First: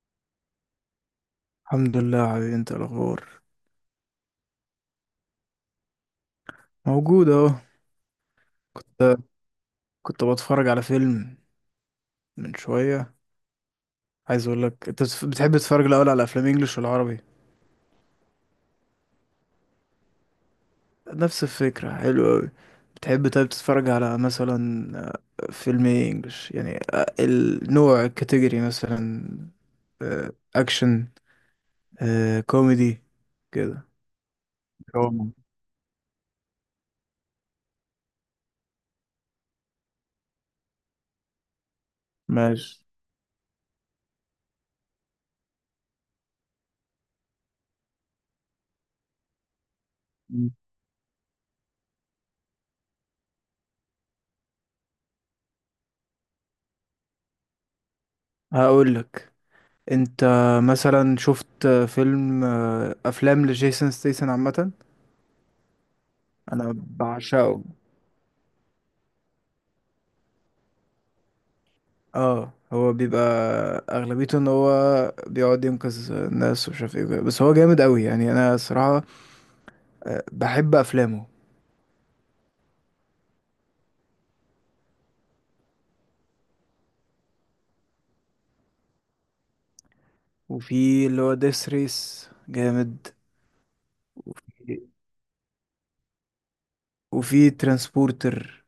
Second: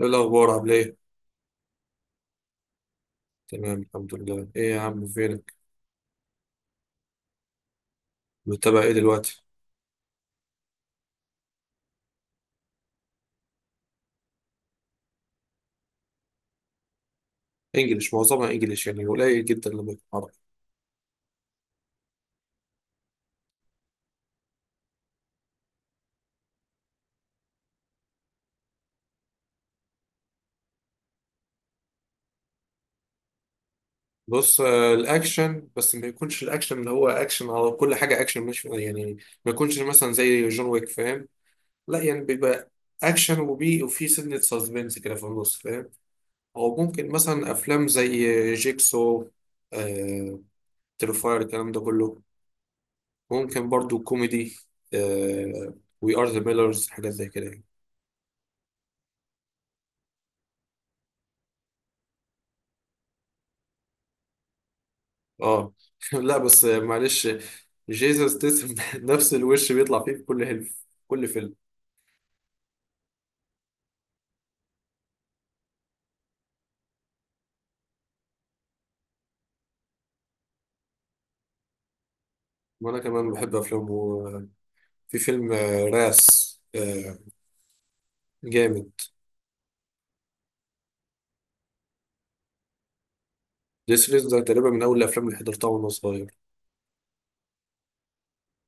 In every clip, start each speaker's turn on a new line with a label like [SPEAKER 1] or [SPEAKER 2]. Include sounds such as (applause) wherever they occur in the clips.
[SPEAKER 1] ايه الاخبار؟ عامل ايه؟
[SPEAKER 2] الحمد لله يا حبيبي، انت إيه الاخبار؟
[SPEAKER 1] تمام الحمد لله. ايه يا عم، فينك؟
[SPEAKER 2] موجود اهو.
[SPEAKER 1] متابع ايه
[SPEAKER 2] كنت
[SPEAKER 1] دلوقتي؟
[SPEAKER 2] كنت بتفرج على فيلم من شويه. عايز اقول لك، انت بتحب تتفرج الاول على افلام انجلش ولا عربي؟
[SPEAKER 1] انجليش، معظمها انجليش، قليل جدا لما يكون عربي.
[SPEAKER 2] نفس الفكره، حلو قوي. بتحب طيب تتفرج على مثلا فيلم ايه؟ انجلش يعني. النوع، الكاتيجوري مثلا، اكشن، كوميدي كده؟
[SPEAKER 1] بص،
[SPEAKER 2] دراما.
[SPEAKER 1] الاكشن، بس ما يكونش الاكشن اللي هو اكشن على كل حاجه اكشن، مش يعني ما يكونش مثلا زي جون ويك، فاهم؟ لا بيبقى
[SPEAKER 2] ماشي.
[SPEAKER 1] اكشن وبي وفي سنه سسبنس كده في النص، فاهم؟ او ممكن مثلا افلام زي جيكسو، آه، تريفاير، الكلام ده كله. ممكن برضو كوميدي، آه، وي ار ذا ميلرز، حاجات زي كده.
[SPEAKER 2] هقول لك، انت مثلا شفت فيلم، افلام لجيسون ستيسن عامه؟
[SPEAKER 1] اه. (laughs) لا بس
[SPEAKER 2] انا
[SPEAKER 1] معلش،
[SPEAKER 2] بعشقه.
[SPEAKER 1] جيسوس ستيسم (laughs) نفس الوش بيطلع فيه في كل هلف كل فيلم.
[SPEAKER 2] اه، هو بيبقى اغلبيته ان هو بيقعد ينقذ الناس ومش عارف ايه وكده. بس هو جامد قوي يعني. انا صراحة بحب افلامه.
[SPEAKER 1] وانا كمان بحب افلامه. وفي فيلم راس، جامد.
[SPEAKER 2] وفي اللي هو ديس ريس، جامد.
[SPEAKER 1] جيسوس ده تقريبا من اول الافلام اللي حضرتها وانا صغير.
[SPEAKER 2] وفي ترانسبورتر.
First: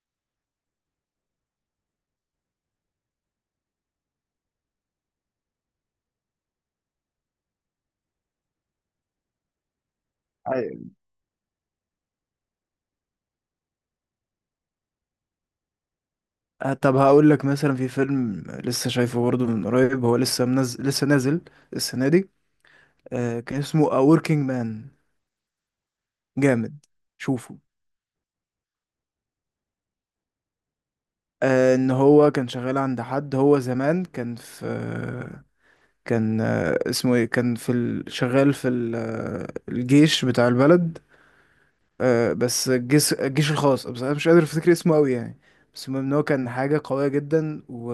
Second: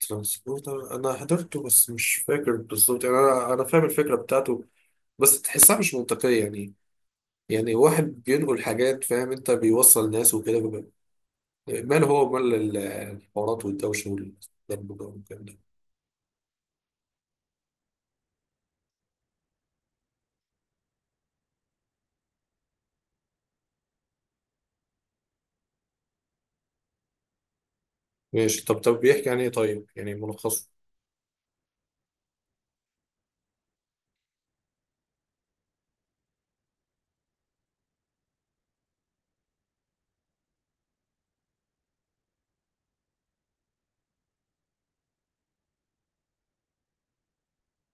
[SPEAKER 1] ترانسبورتر انا حضرته بس مش فاكر بالظبط، انا فاهم الفكره بتاعته بس تحسها مش منطقيه، يعني واحد بينقل حاجات، فاهم انت، بيوصل ناس وكده.
[SPEAKER 2] أيوة.
[SPEAKER 1] ماله، هو مال الحوارات والدوشه والضرب ده والكلام ده.
[SPEAKER 2] طب هقول لك، مثلا في فيلم لسه شايفه برضه من قريب، هو لسه منزل، لسه نازل السنة دي، كان اسمه A Working Man. جامد، شوفه.
[SPEAKER 1] ماشي، طب بيحكي عن ايه طيب، يعني ملخصه.
[SPEAKER 2] ان هو كان شغال عند حد، هو زمان كان في، كان اسمه ايه، كان في شغال في الجيش بتاع البلد، بس الجيش، الجيش الخاص، بس انا مش قادر افتكر اسمه قوي يعني. بس المهم ان هو كان حاجة قوية جدا،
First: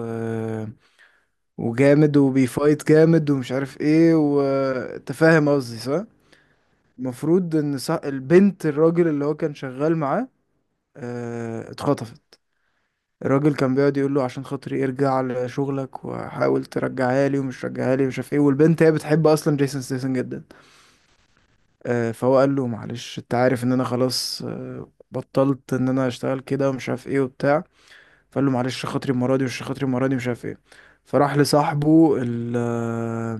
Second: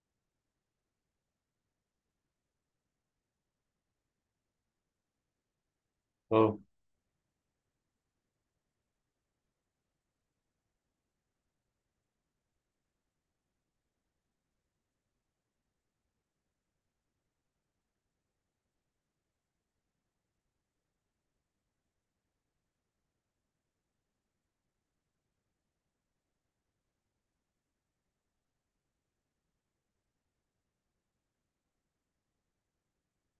[SPEAKER 2] وجامد، وبيفايت جامد ومش عارف ايه وتفاهم. قصدي صح؟
[SPEAKER 1] اه.
[SPEAKER 2] المفروض ان، صح، البنت الراجل اللي هو كان شغال معاه اتخطفت. الراجل كان بيقعد يقول له عشان خاطري ارجع لشغلك وحاول ترجعها لي ومش رجعها لي ومش عارف ايه. والبنت هي بتحب اصلا جيسون ستاثام جدا، فهو قال له معلش، انت عارف ان انا خلاص بطلت ان انا اشتغل كده ومش عارف ايه وبتاع. فقال له معلش، خاطري المره دي، مش خاطري المره دي، مش عارف ايه. فراح لصاحبه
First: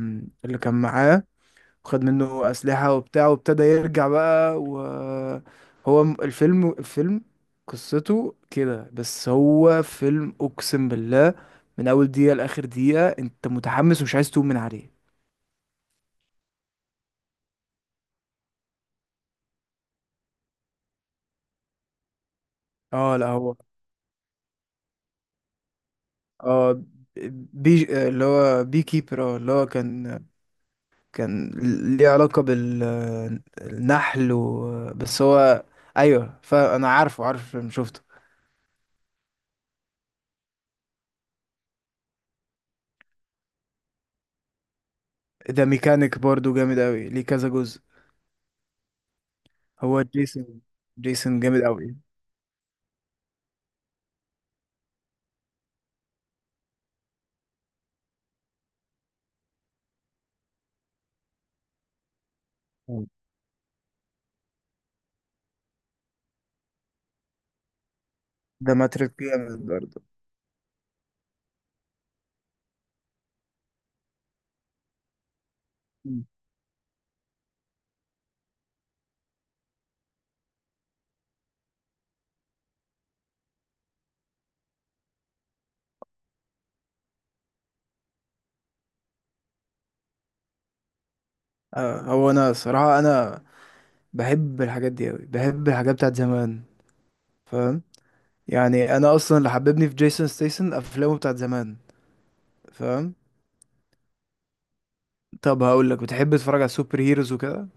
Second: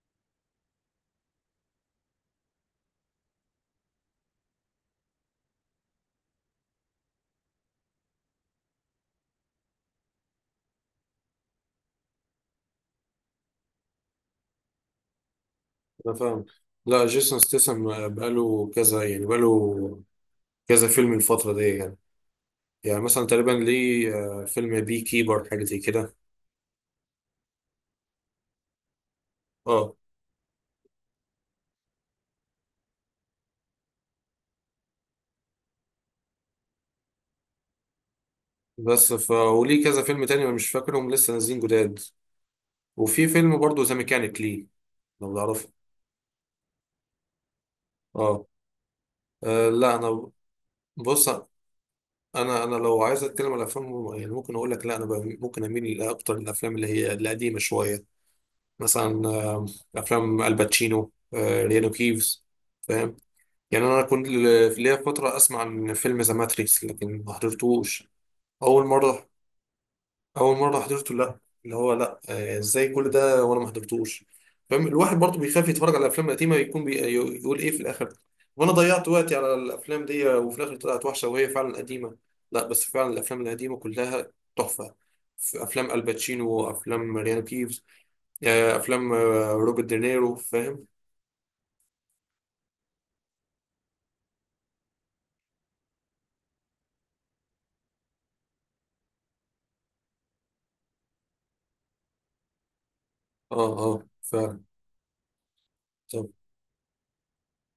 [SPEAKER 2] اللي كان معاه، وخد منه اسلحه وبتاع وابتدى يرجع بقى. وهو الفيلم قصته كده، بس هو فيلم اقسم بالله من اول دقيقه لاخر دقيقه انت متحمس ومش عايز تقوم من عليه.
[SPEAKER 1] انا فاهم. لا جيسون ستاثام بقاله كذا فيلم الفترة دي، يعني
[SPEAKER 2] اه لا،
[SPEAKER 1] مثلا تقريبا
[SPEAKER 2] هو
[SPEAKER 1] ليه فيلم بي كيبر، حاجة زي كده.
[SPEAKER 2] اه بي، اللي هو بي كيبر، اه، اللي هو
[SPEAKER 1] اه
[SPEAKER 2] كان، كان ليه علاقة بالنحل بس هو، ايوه، فانا عارف الفيلم، شفته.
[SPEAKER 1] بس ف وليه كذا فيلم تاني أنا مش فاكرهم، لسه نازلين جداد. وفي فيلم برضه ذا ميكانيك، ليه، لو
[SPEAKER 2] ده
[SPEAKER 1] تعرفه.
[SPEAKER 2] ميكانيك برضو جامد قوي، ليه كذا جزء.
[SPEAKER 1] اه. لا
[SPEAKER 2] هو
[SPEAKER 1] انا.
[SPEAKER 2] جيسون،
[SPEAKER 1] بص،
[SPEAKER 2] جيسون جامد قوي.
[SPEAKER 1] انا لو عايز اتكلم على افلام، يعني ممكن اقول لك لا انا ممكن اميل اكتر للافلام اللي هي القديمة شوية. مثلا افلام الباتشينو، ريانو كيفز، فاهم؟ يعني انا كنت في ليا فتره اسمع عن فيلم ذا ماتريكس لكن ما حضرتوش.
[SPEAKER 2] ده
[SPEAKER 1] اول
[SPEAKER 2] ماتريك
[SPEAKER 1] مره،
[SPEAKER 2] جامد برضو.
[SPEAKER 1] اول مره حضرته، لا، اللي هو لا، ازاي كل ده وانا ما حضرتوش؟ فاهم، الواحد برضه بيخاف يتفرج على
[SPEAKER 2] مم.
[SPEAKER 1] الافلام القديمه، يكون بي... يقول ايه في الاخر؟ وانا ضيعت وقتي على الافلام دي وفي الاخر طلعت وحشه وهي فعلا قديمه. لا بس فعلا الافلام القديمه كلها تحفه. في افلام الباتشينو وافلام ريانو كيفز، يعني افلام روبرت دينيرو، فاهم؟
[SPEAKER 2] آه، هو انا صراحة انا بحب الحاجات دي قوي، بحب الحاجات بتاعت زمان، فاهم؟ يعني انا اصلا اللي حببني في جيسون ستيسن افلامه بتاعت زمان، فاهم؟
[SPEAKER 1] اه اه فعلا.
[SPEAKER 2] طب هقول لك،
[SPEAKER 1] طب
[SPEAKER 2] بتحب تتفرج على السوبر هيروز وكده؟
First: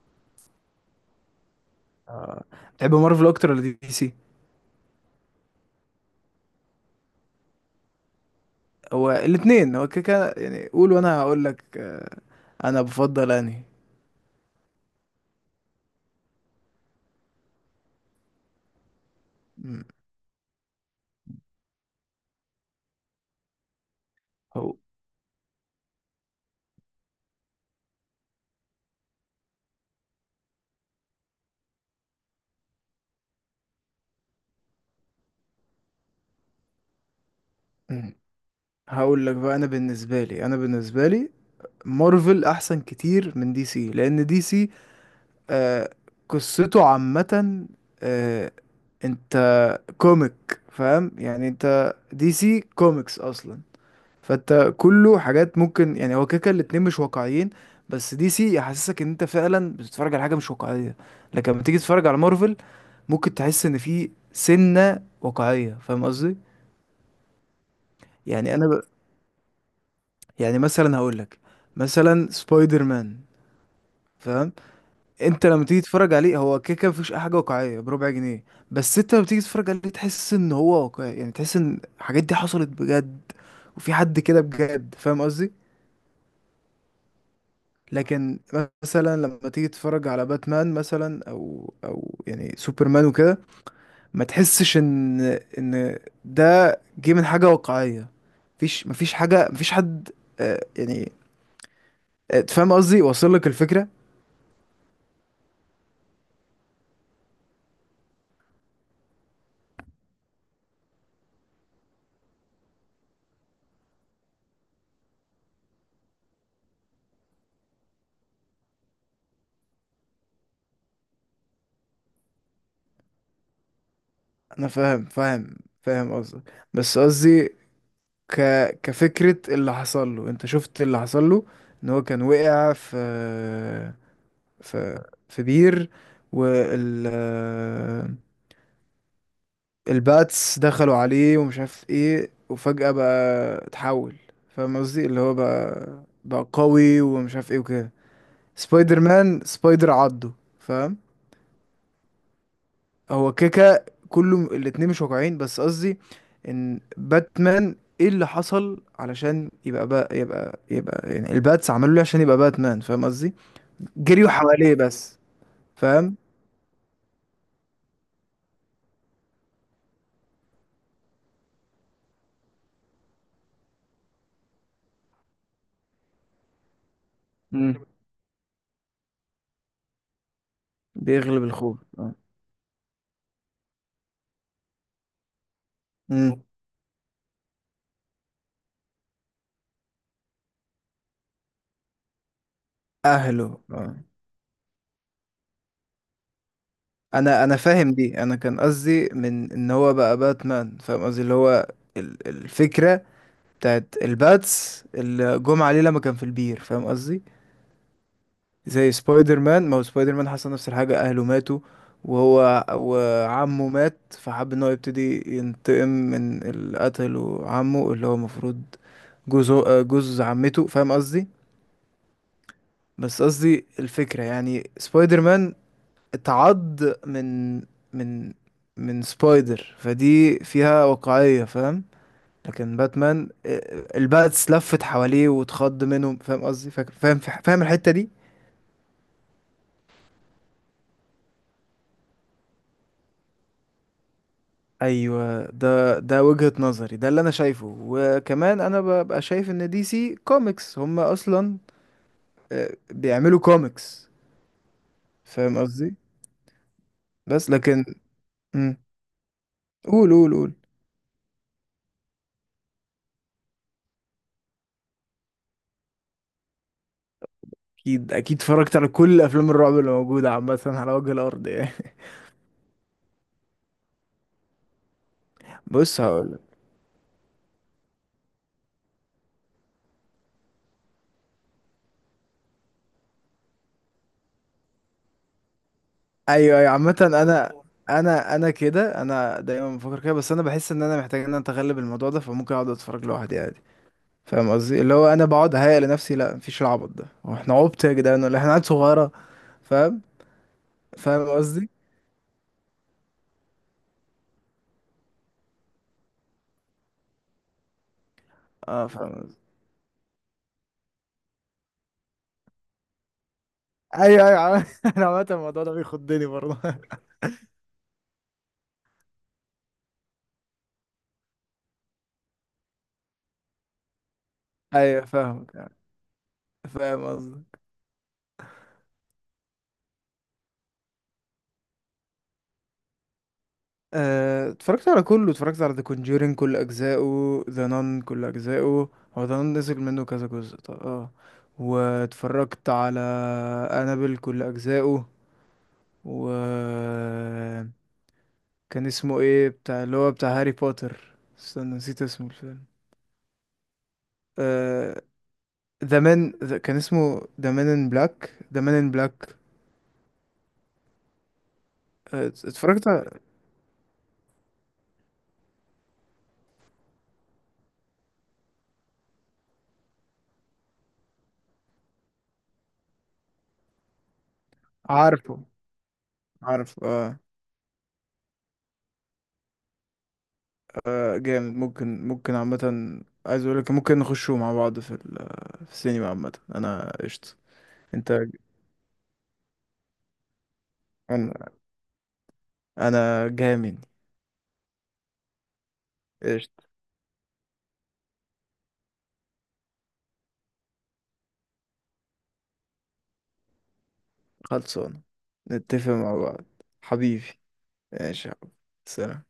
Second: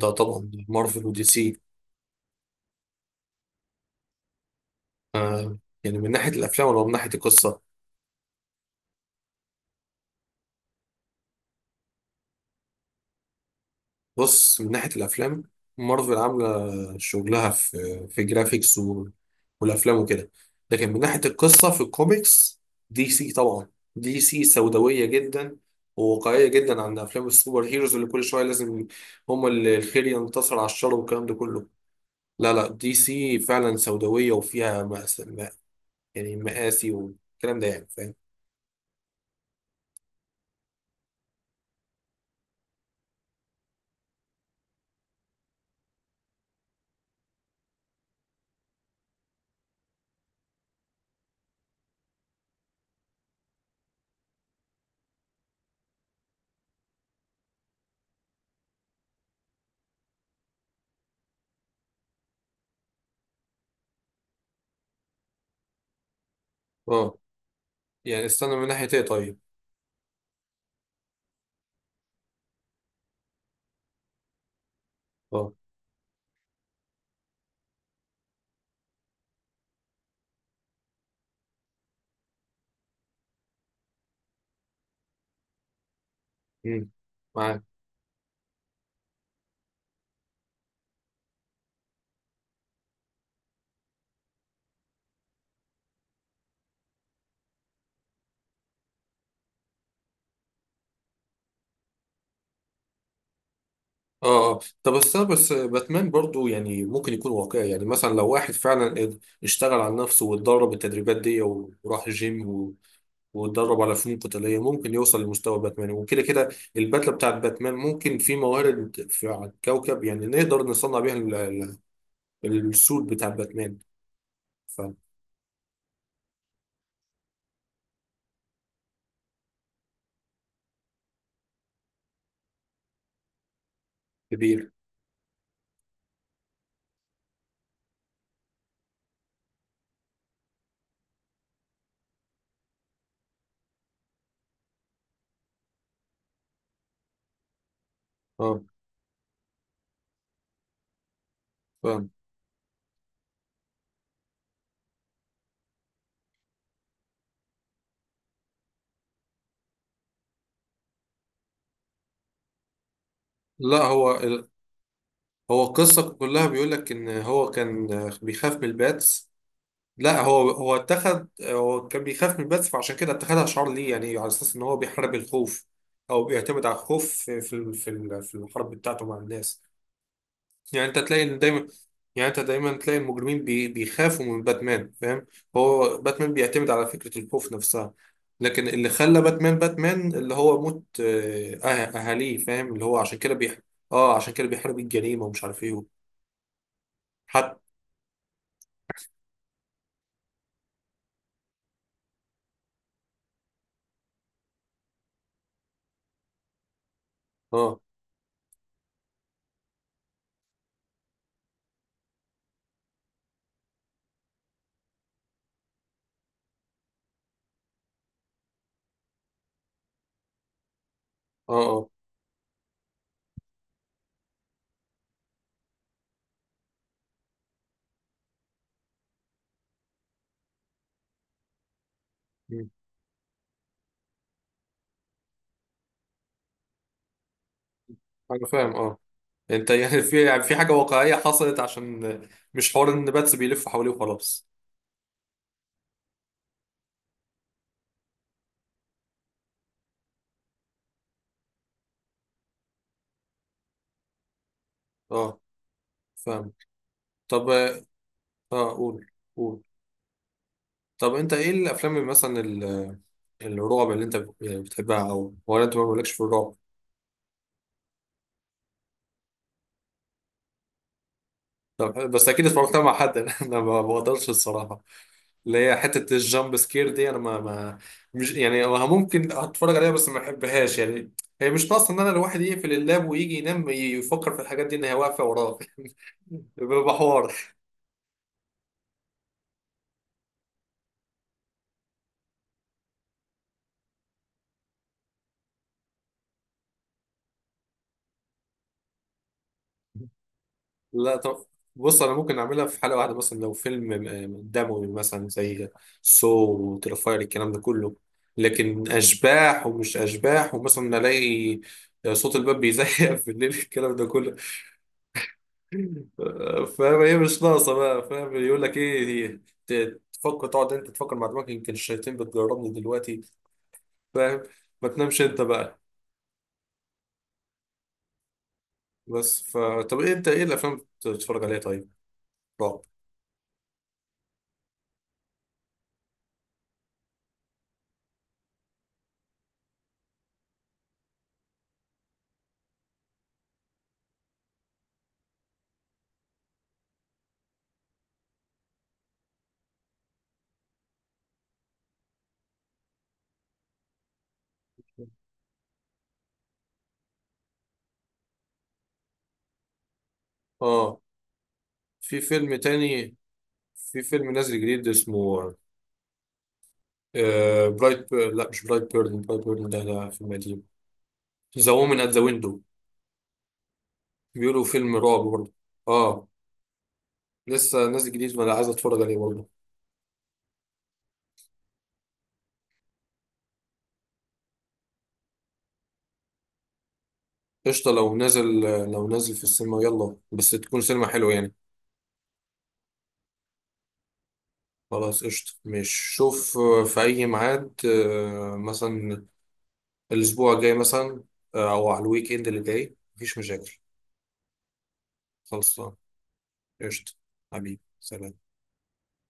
[SPEAKER 1] ده طبعا مارفل ودي سي.
[SPEAKER 2] آه، بتحب مارفل اكتر ولا دي سي؟
[SPEAKER 1] آه، يعني من ناحيه الافلام ولا من ناحيه القصه؟
[SPEAKER 2] هو الاثنين، هو كده كده يعني، قول وانا هقول لك. انا بفضل انهي.
[SPEAKER 1] بص، من ناحيه الافلام مارفل عامله شغلها في في جرافيكس و...
[SPEAKER 2] مم.
[SPEAKER 1] والافلام وكده، لكن من ناحيه القصه في الكوميكس دي سي طبعا. دي سي
[SPEAKER 2] هو
[SPEAKER 1] سوداويه جدا وواقعيه جدا عن افلام السوبر هيروز اللي كل شويه لازم هما اللي الخير ينتصر على الشر والكلام ده كله. لا لا، دي سي فعلا سوداوية وفيها، يعني مقاسي والكلام ده، يعني
[SPEAKER 2] مم.
[SPEAKER 1] فاهم.
[SPEAKER 2] هقول لك بقى، انا بالنسبه لي، انا بالنسبه لي مارفل احسن كتير من دي سي، لان دي سي آه، قصته عامه آه، انت كوميك، فاهم يعني؟ انت دي سي كوميكس اصلا، فانت كله حاجات ممكن، يعني هو كده كده الاتنين مش واقعيين، بس دي سي يحسسك ان انت فعلا بتتفرج على حاجه مش واقعيه. لكن لما تيجي تتفرج على مارفل، ممكن تحس ان في سنه واقعيه، فاهم قصدي؟
[SPEAKER 1] اه
[SPEAKER 2] يعني
[SPEAKER 1] استنى،
[SPEAKER 2] انا
[SPEAKER 1] من ناحية ايه طيب؟
[SPEAKER 2] يعني مثلا هقول لك، مثلا سبايدر مان، فاهم؟ انت
[SPEAKER 1] اه.
[SPEAKER 2] لما تيجي تتفرج عليه، هو كده كده مفيش اي حاجه واقعيه بربع جنيه، بس انت لما تيجي تتفرج عليه تحس ان هو واقعي يعني، تحس ان الحاجات دي حصلت بجد، وفي حد كده بجد، فاهم قصدي؟
[SPEAKER 1] مم. معاك.
[SPEAKER 2] لكن مثلا لما تيجي تتفرج على باتمان مثلا، او او يعني سوبرمان وكده، ما تحسش ان، ان ده جه من حاجه واقعيه. مفيش، مفيش حاجه، مفيش حد. يعني، فاهم قصدي؟ واصل لك الفكره؟
[SPEAKER 1] اه اه، طب استنى بس باتمان برضو يعني ممكن يكون واقعي، يعني مثلا لو واحد فعلا اشتغل على نفسه واتدرب التدريبات دي وراح جيم و- واتدرب على فنون قتالية، ممكن يوصل لمستوى باتمان. وكده كده البدلة بتاعت باتمان ممكن في موارد في على الكوكب يعني نقدر نصنع بيها السود بتاع باتمان.
[SPEAKER 2] انا فاهم، فاهم، فاهم قصدك، بس قصدي ك كفكره، اللي حصل له، انت شفت اللي حصل له؟ ان هو كان وقع في،
[SPEAKER 1] فكبير.
[SPEAKER 2] في، في بير، وال آه، الباتس دخلوا عليه ومش عارف ايه، وفجأة بقى اتحول، فاهم قصدي؟ اللي هو بقى، بقى قوي ومش عارف ايه وكده.
[SPEAKER 1] اه
[SPEAKER 2] سبايدر مان سبايدر عضه، فاهم؟
[SPEAKER 1] فاهم.
[SPEAKER 2] هو كيكا كله الاتنين مش واقعين، بس قصدي ان باتمان ايه اللي حصل علشان يبقى، بقى، يبقى، يبقى يعني، الباتس عملوا ليه عشان يبقى باتمان، فاهم قصدي؟
[SPEAKER 1] لا هو،
[SPEAKER 2] جريوا حواليه بس،
[SPEAKER 1] هو القصة
[SPEAKER 2] فاهم؟
[SPEAKER 1] كلها بيقول لك إن هو كان بيخاف من الباتس. لا هو، هو اتخذ، هو كان بيخاف من الباتس فعشان كده اتخذها شعار ليه، يعني على أساس إن هو بيحارب الخوف، أو بيعتمد على الخوف في
[SPEAKER 2] مم.
[SPEAKER 1] في الحرب بتاعته مع الناس. يعني أنت تلاقي إن
[SPEAKER 2] بيغلب
[SPEAKER 1] دايما،
[SPEAKER 2] الخوف، آه.
[SPEAKER 1] يعني أنت دايما تلاقي المجرمين بيخافوا من باتمان، فاهم؟ هو باتمان
[SPEAKER 2] مم.
[SPEAKER 1] بيعتمد على فكرة الخوف نفسها. لكن اللي خلى باتمان باتمان اللي هو موت أهاليه، فاهم، اللي هو عشان كده
[SPEAKER 2] اهله، آه.
[SPEAKER 1] اه عشان كده بيحارب الجريمة ومش عارف إيه.
[SPEAKER 2] انا،
[SPEAKER 1] حتى.
[SPEAKER 2] انا فاهم دي، انا كان قصدي من ان هو بقى باتمان، فاهم قصدي؟ اللي هو الفكره بتاعت الباتس اللي جم عليه لما كان في البير، فاهم قصدي؟
[SPEAKER 1] اه
[SPEAKER 2] زي سبايدر مان، ما هو سبايدر مان حصل نفس الحاجه، اهله ماتوا، وهو وعمه مات فحب ان هو يبتدي ينتقم من اللي قتله عمه، اللي هو المفروض جوز، جوز عمته، فاهم قصدي؟
[SPEAKER 1] اه اه.
[SPEAKER 2] بس قصدي الفكره، يعني سبايدر مان اتعض من، من، من سبايدر، فدي فيها واقعية، فاهم؟
[SPEAKER 1] مم.
[SPEAKER 2] لكن باتمان، اه، الباتس لفت حواليه واتخض منهم، فاهم قصدي؟ فاهم، فاهم الحتة دي؟
[SPEAKER 1] انا فاهم اه. انت (laughs) يعني في حاجه واقعيه حصلت، عشان مش حوار ان باتس بيلف حواليه وخلاص.
[SPEAKER 2] ايوه ده، ده وجهة نظري، ده اللي انا شايفه. وكمان انا ببقى شايف ان دي سي كوميكس هم اصلا اه، بيعملوا كوميكس،
[SPEAKER 1] اه
[SPEAKER 2] فاهم قصدي؟
[SPEAKER 1] فاهم. طب.
[SPEAKER 2] بس لكن،
[SPEAKER 1] اه
[SPEAKER 2] مم.
[SPEAKER 1] قول. قول.
[SPEAKER 2] قول، قول، قول.
[SPEAKER 1] طب انت ايه الافلام اللي مثلا الرعب اللي انت بتحبها، او ولا انت ما بقولكش في الرعب؟
[SPEAKER 2] اكيد، اكيد، اتفرجت على كل افلام الرعب اللي موجودة عامة على وجه الارض يعني.
[SPEAKER 1] طب بس اكيد اتفرجتها مع حد. (laughs) انا ما بقدرش الصراحه. اللي
[SPEAKER 2] (laughs)
[SPEAKER 1] هي
[SPEAKER 2] بص،
[SPEAKER 1] حتة
[SPEAKER 2] هقول.
[SPEAKER 1] الجامب سكير دي أنا ما، مش يعني هو ممكن أتفرج عليها بس ما بحبهاش، يعني هي مش ناقصة إن أنا الواحد يقفل اللاب ويجي ينام يفكر في الحاجات دي إن هي واقفة وراه. (laughs)
[SPEAKER 2] ايوه، ايوه،
[SPEAKER 1] بيبقى
[SPEAKER 2] عامة انا،
[SPEAKER 1] حوار.
[SPEAKER 2] انا، انا كده، انا دايما بفكر كده، بس انا بحس ان انا محتاج ان انا اتغلب الموضوع ده، فممكن اقعد اتفرج لوحدي عادي، فاهم قصدي؟ اللي هو انا بقعد اهيأ لنفسي لا مفيش، العبط ده، هو احنا عبط يا جدعان ولا إيه؟ احنا عيال صغيرة، فاهم؟
[SPEAKER 1] لا
[SPEAKER 2] فاهم
[SPEAKER 1] طب،
[SPEAKER 2] قصدي؟
[SPEAKER 1] بص أنا ممكن أعملها في حلقة واحدة، مثلا لو فيلم دموي مثلا زي سو وترفاير الكلام ده كله. لكن
[SPEAKER 2] اه، فاهم قصدي.
[SPEAKER 1] أشباح ومش أشباح ومثلا ألاقي صوت الباب بيزيق (laughs) في الليل، الكلام ده
[SPEAKER 2] ايوه،
[SPEAKER 1] كله.
[SPEAKER 2] ايوه، (laughs) انا عامة الموضوع ده بيخضني برضه. (laughs)
[SPEAKER 1] فاهم، هي مش ناقصه بقى، فاهم يقول لك ايه دي، تفكر، تقعد انت تفكر مع دماغك يمكن الشياطين بتجربني دلوقتي، فاهم؟ ما
[SPEAKER 2] ايوه،
[SPEAKER 1] تنامش انت
[SPEAKER 2] فاهمك يعني،
[SPEAKER 1] بقى.
[SPEAKER 2] فاهم قصدي.
[SPEAKER 1] بس ف طب إيه، انت ايه الافلام اللي بتتفرج عليها طيب، رعب؟
[SPEAKER 2] اتفرجت على كله، اتفرجت على ذا كونجورينج كل اجزائه، ذا نان كل اجزائه، هو ذا نان نزل منه كذا جزء طب، اه. واتفرجت على انابل كل اجزائه، و كان اسمه ايه بتاع، اللي هو بتاع هاري بوتر، استنى نسيت اسمه الفيلم، آه، ذا مان، كان اسمه ذا مان ان بلاك، ذا مان ان بلاك.
[SPEAKER 1] اه. في فيلم
[SPEAKER 2] اتفرجت
[SPEAKER 1] تاني،
[SPEAKER 2] على-
[SPEAKER 1] في فيلم نازل جديد اسمه برايت بير... لا مش برايت بيرن، برايت بيرن ده ده فيلم قديم. ذا وومن ات ذا ويندو، بيقولوا فيلم رعب
[SPEAKER 2] عارفه،
[SPEAKER 1] برضه. اه.
[SPEAKER 2] عارف، اه.
[SPEAKER 1] لسه نازل جديد وانا عايز اتفرج عليه برضه.
[SPEAKER 2] جامد، ممكن، ممكن عامة، عايز اقولك ممكن نخشوا مع بعض في في السينما، عامة انا قشطة.
[SPEAKER 1] قشطة
[SPEAKER 2] انت،
[SPEAKER 1] لو نازل، لو نازل في السينما يلا، بس تكون سينما حلوة
[SPEAKER 2] انا،
[SPEAKER 1] يعني.
[SPEAKER 2] انا جامد،
[SPEAKER 1] خلاص قشطة. مش شوف
[SPEAKER 2] قشطة.
[SPEAKER 1] في أي ميعاد مثلا الأسبوع الجاي مثلا، أو على الويك إند اللي جاي، مفيش مشاكل.
[SPEAKER 2] خلصان، نتفق
[SPEAKER 1] خلصان.
[SPEAKER 2] مع بعض.
[SPEAKER 1] قشطة.
[SPEAKER 2] حبيبي،
[SPEAKER 1] حبيبي
[SPEAKER 2] ماشي
[SPEAKER 1] سلام.
[SPEAKER 2] يا حبيبي. سلام.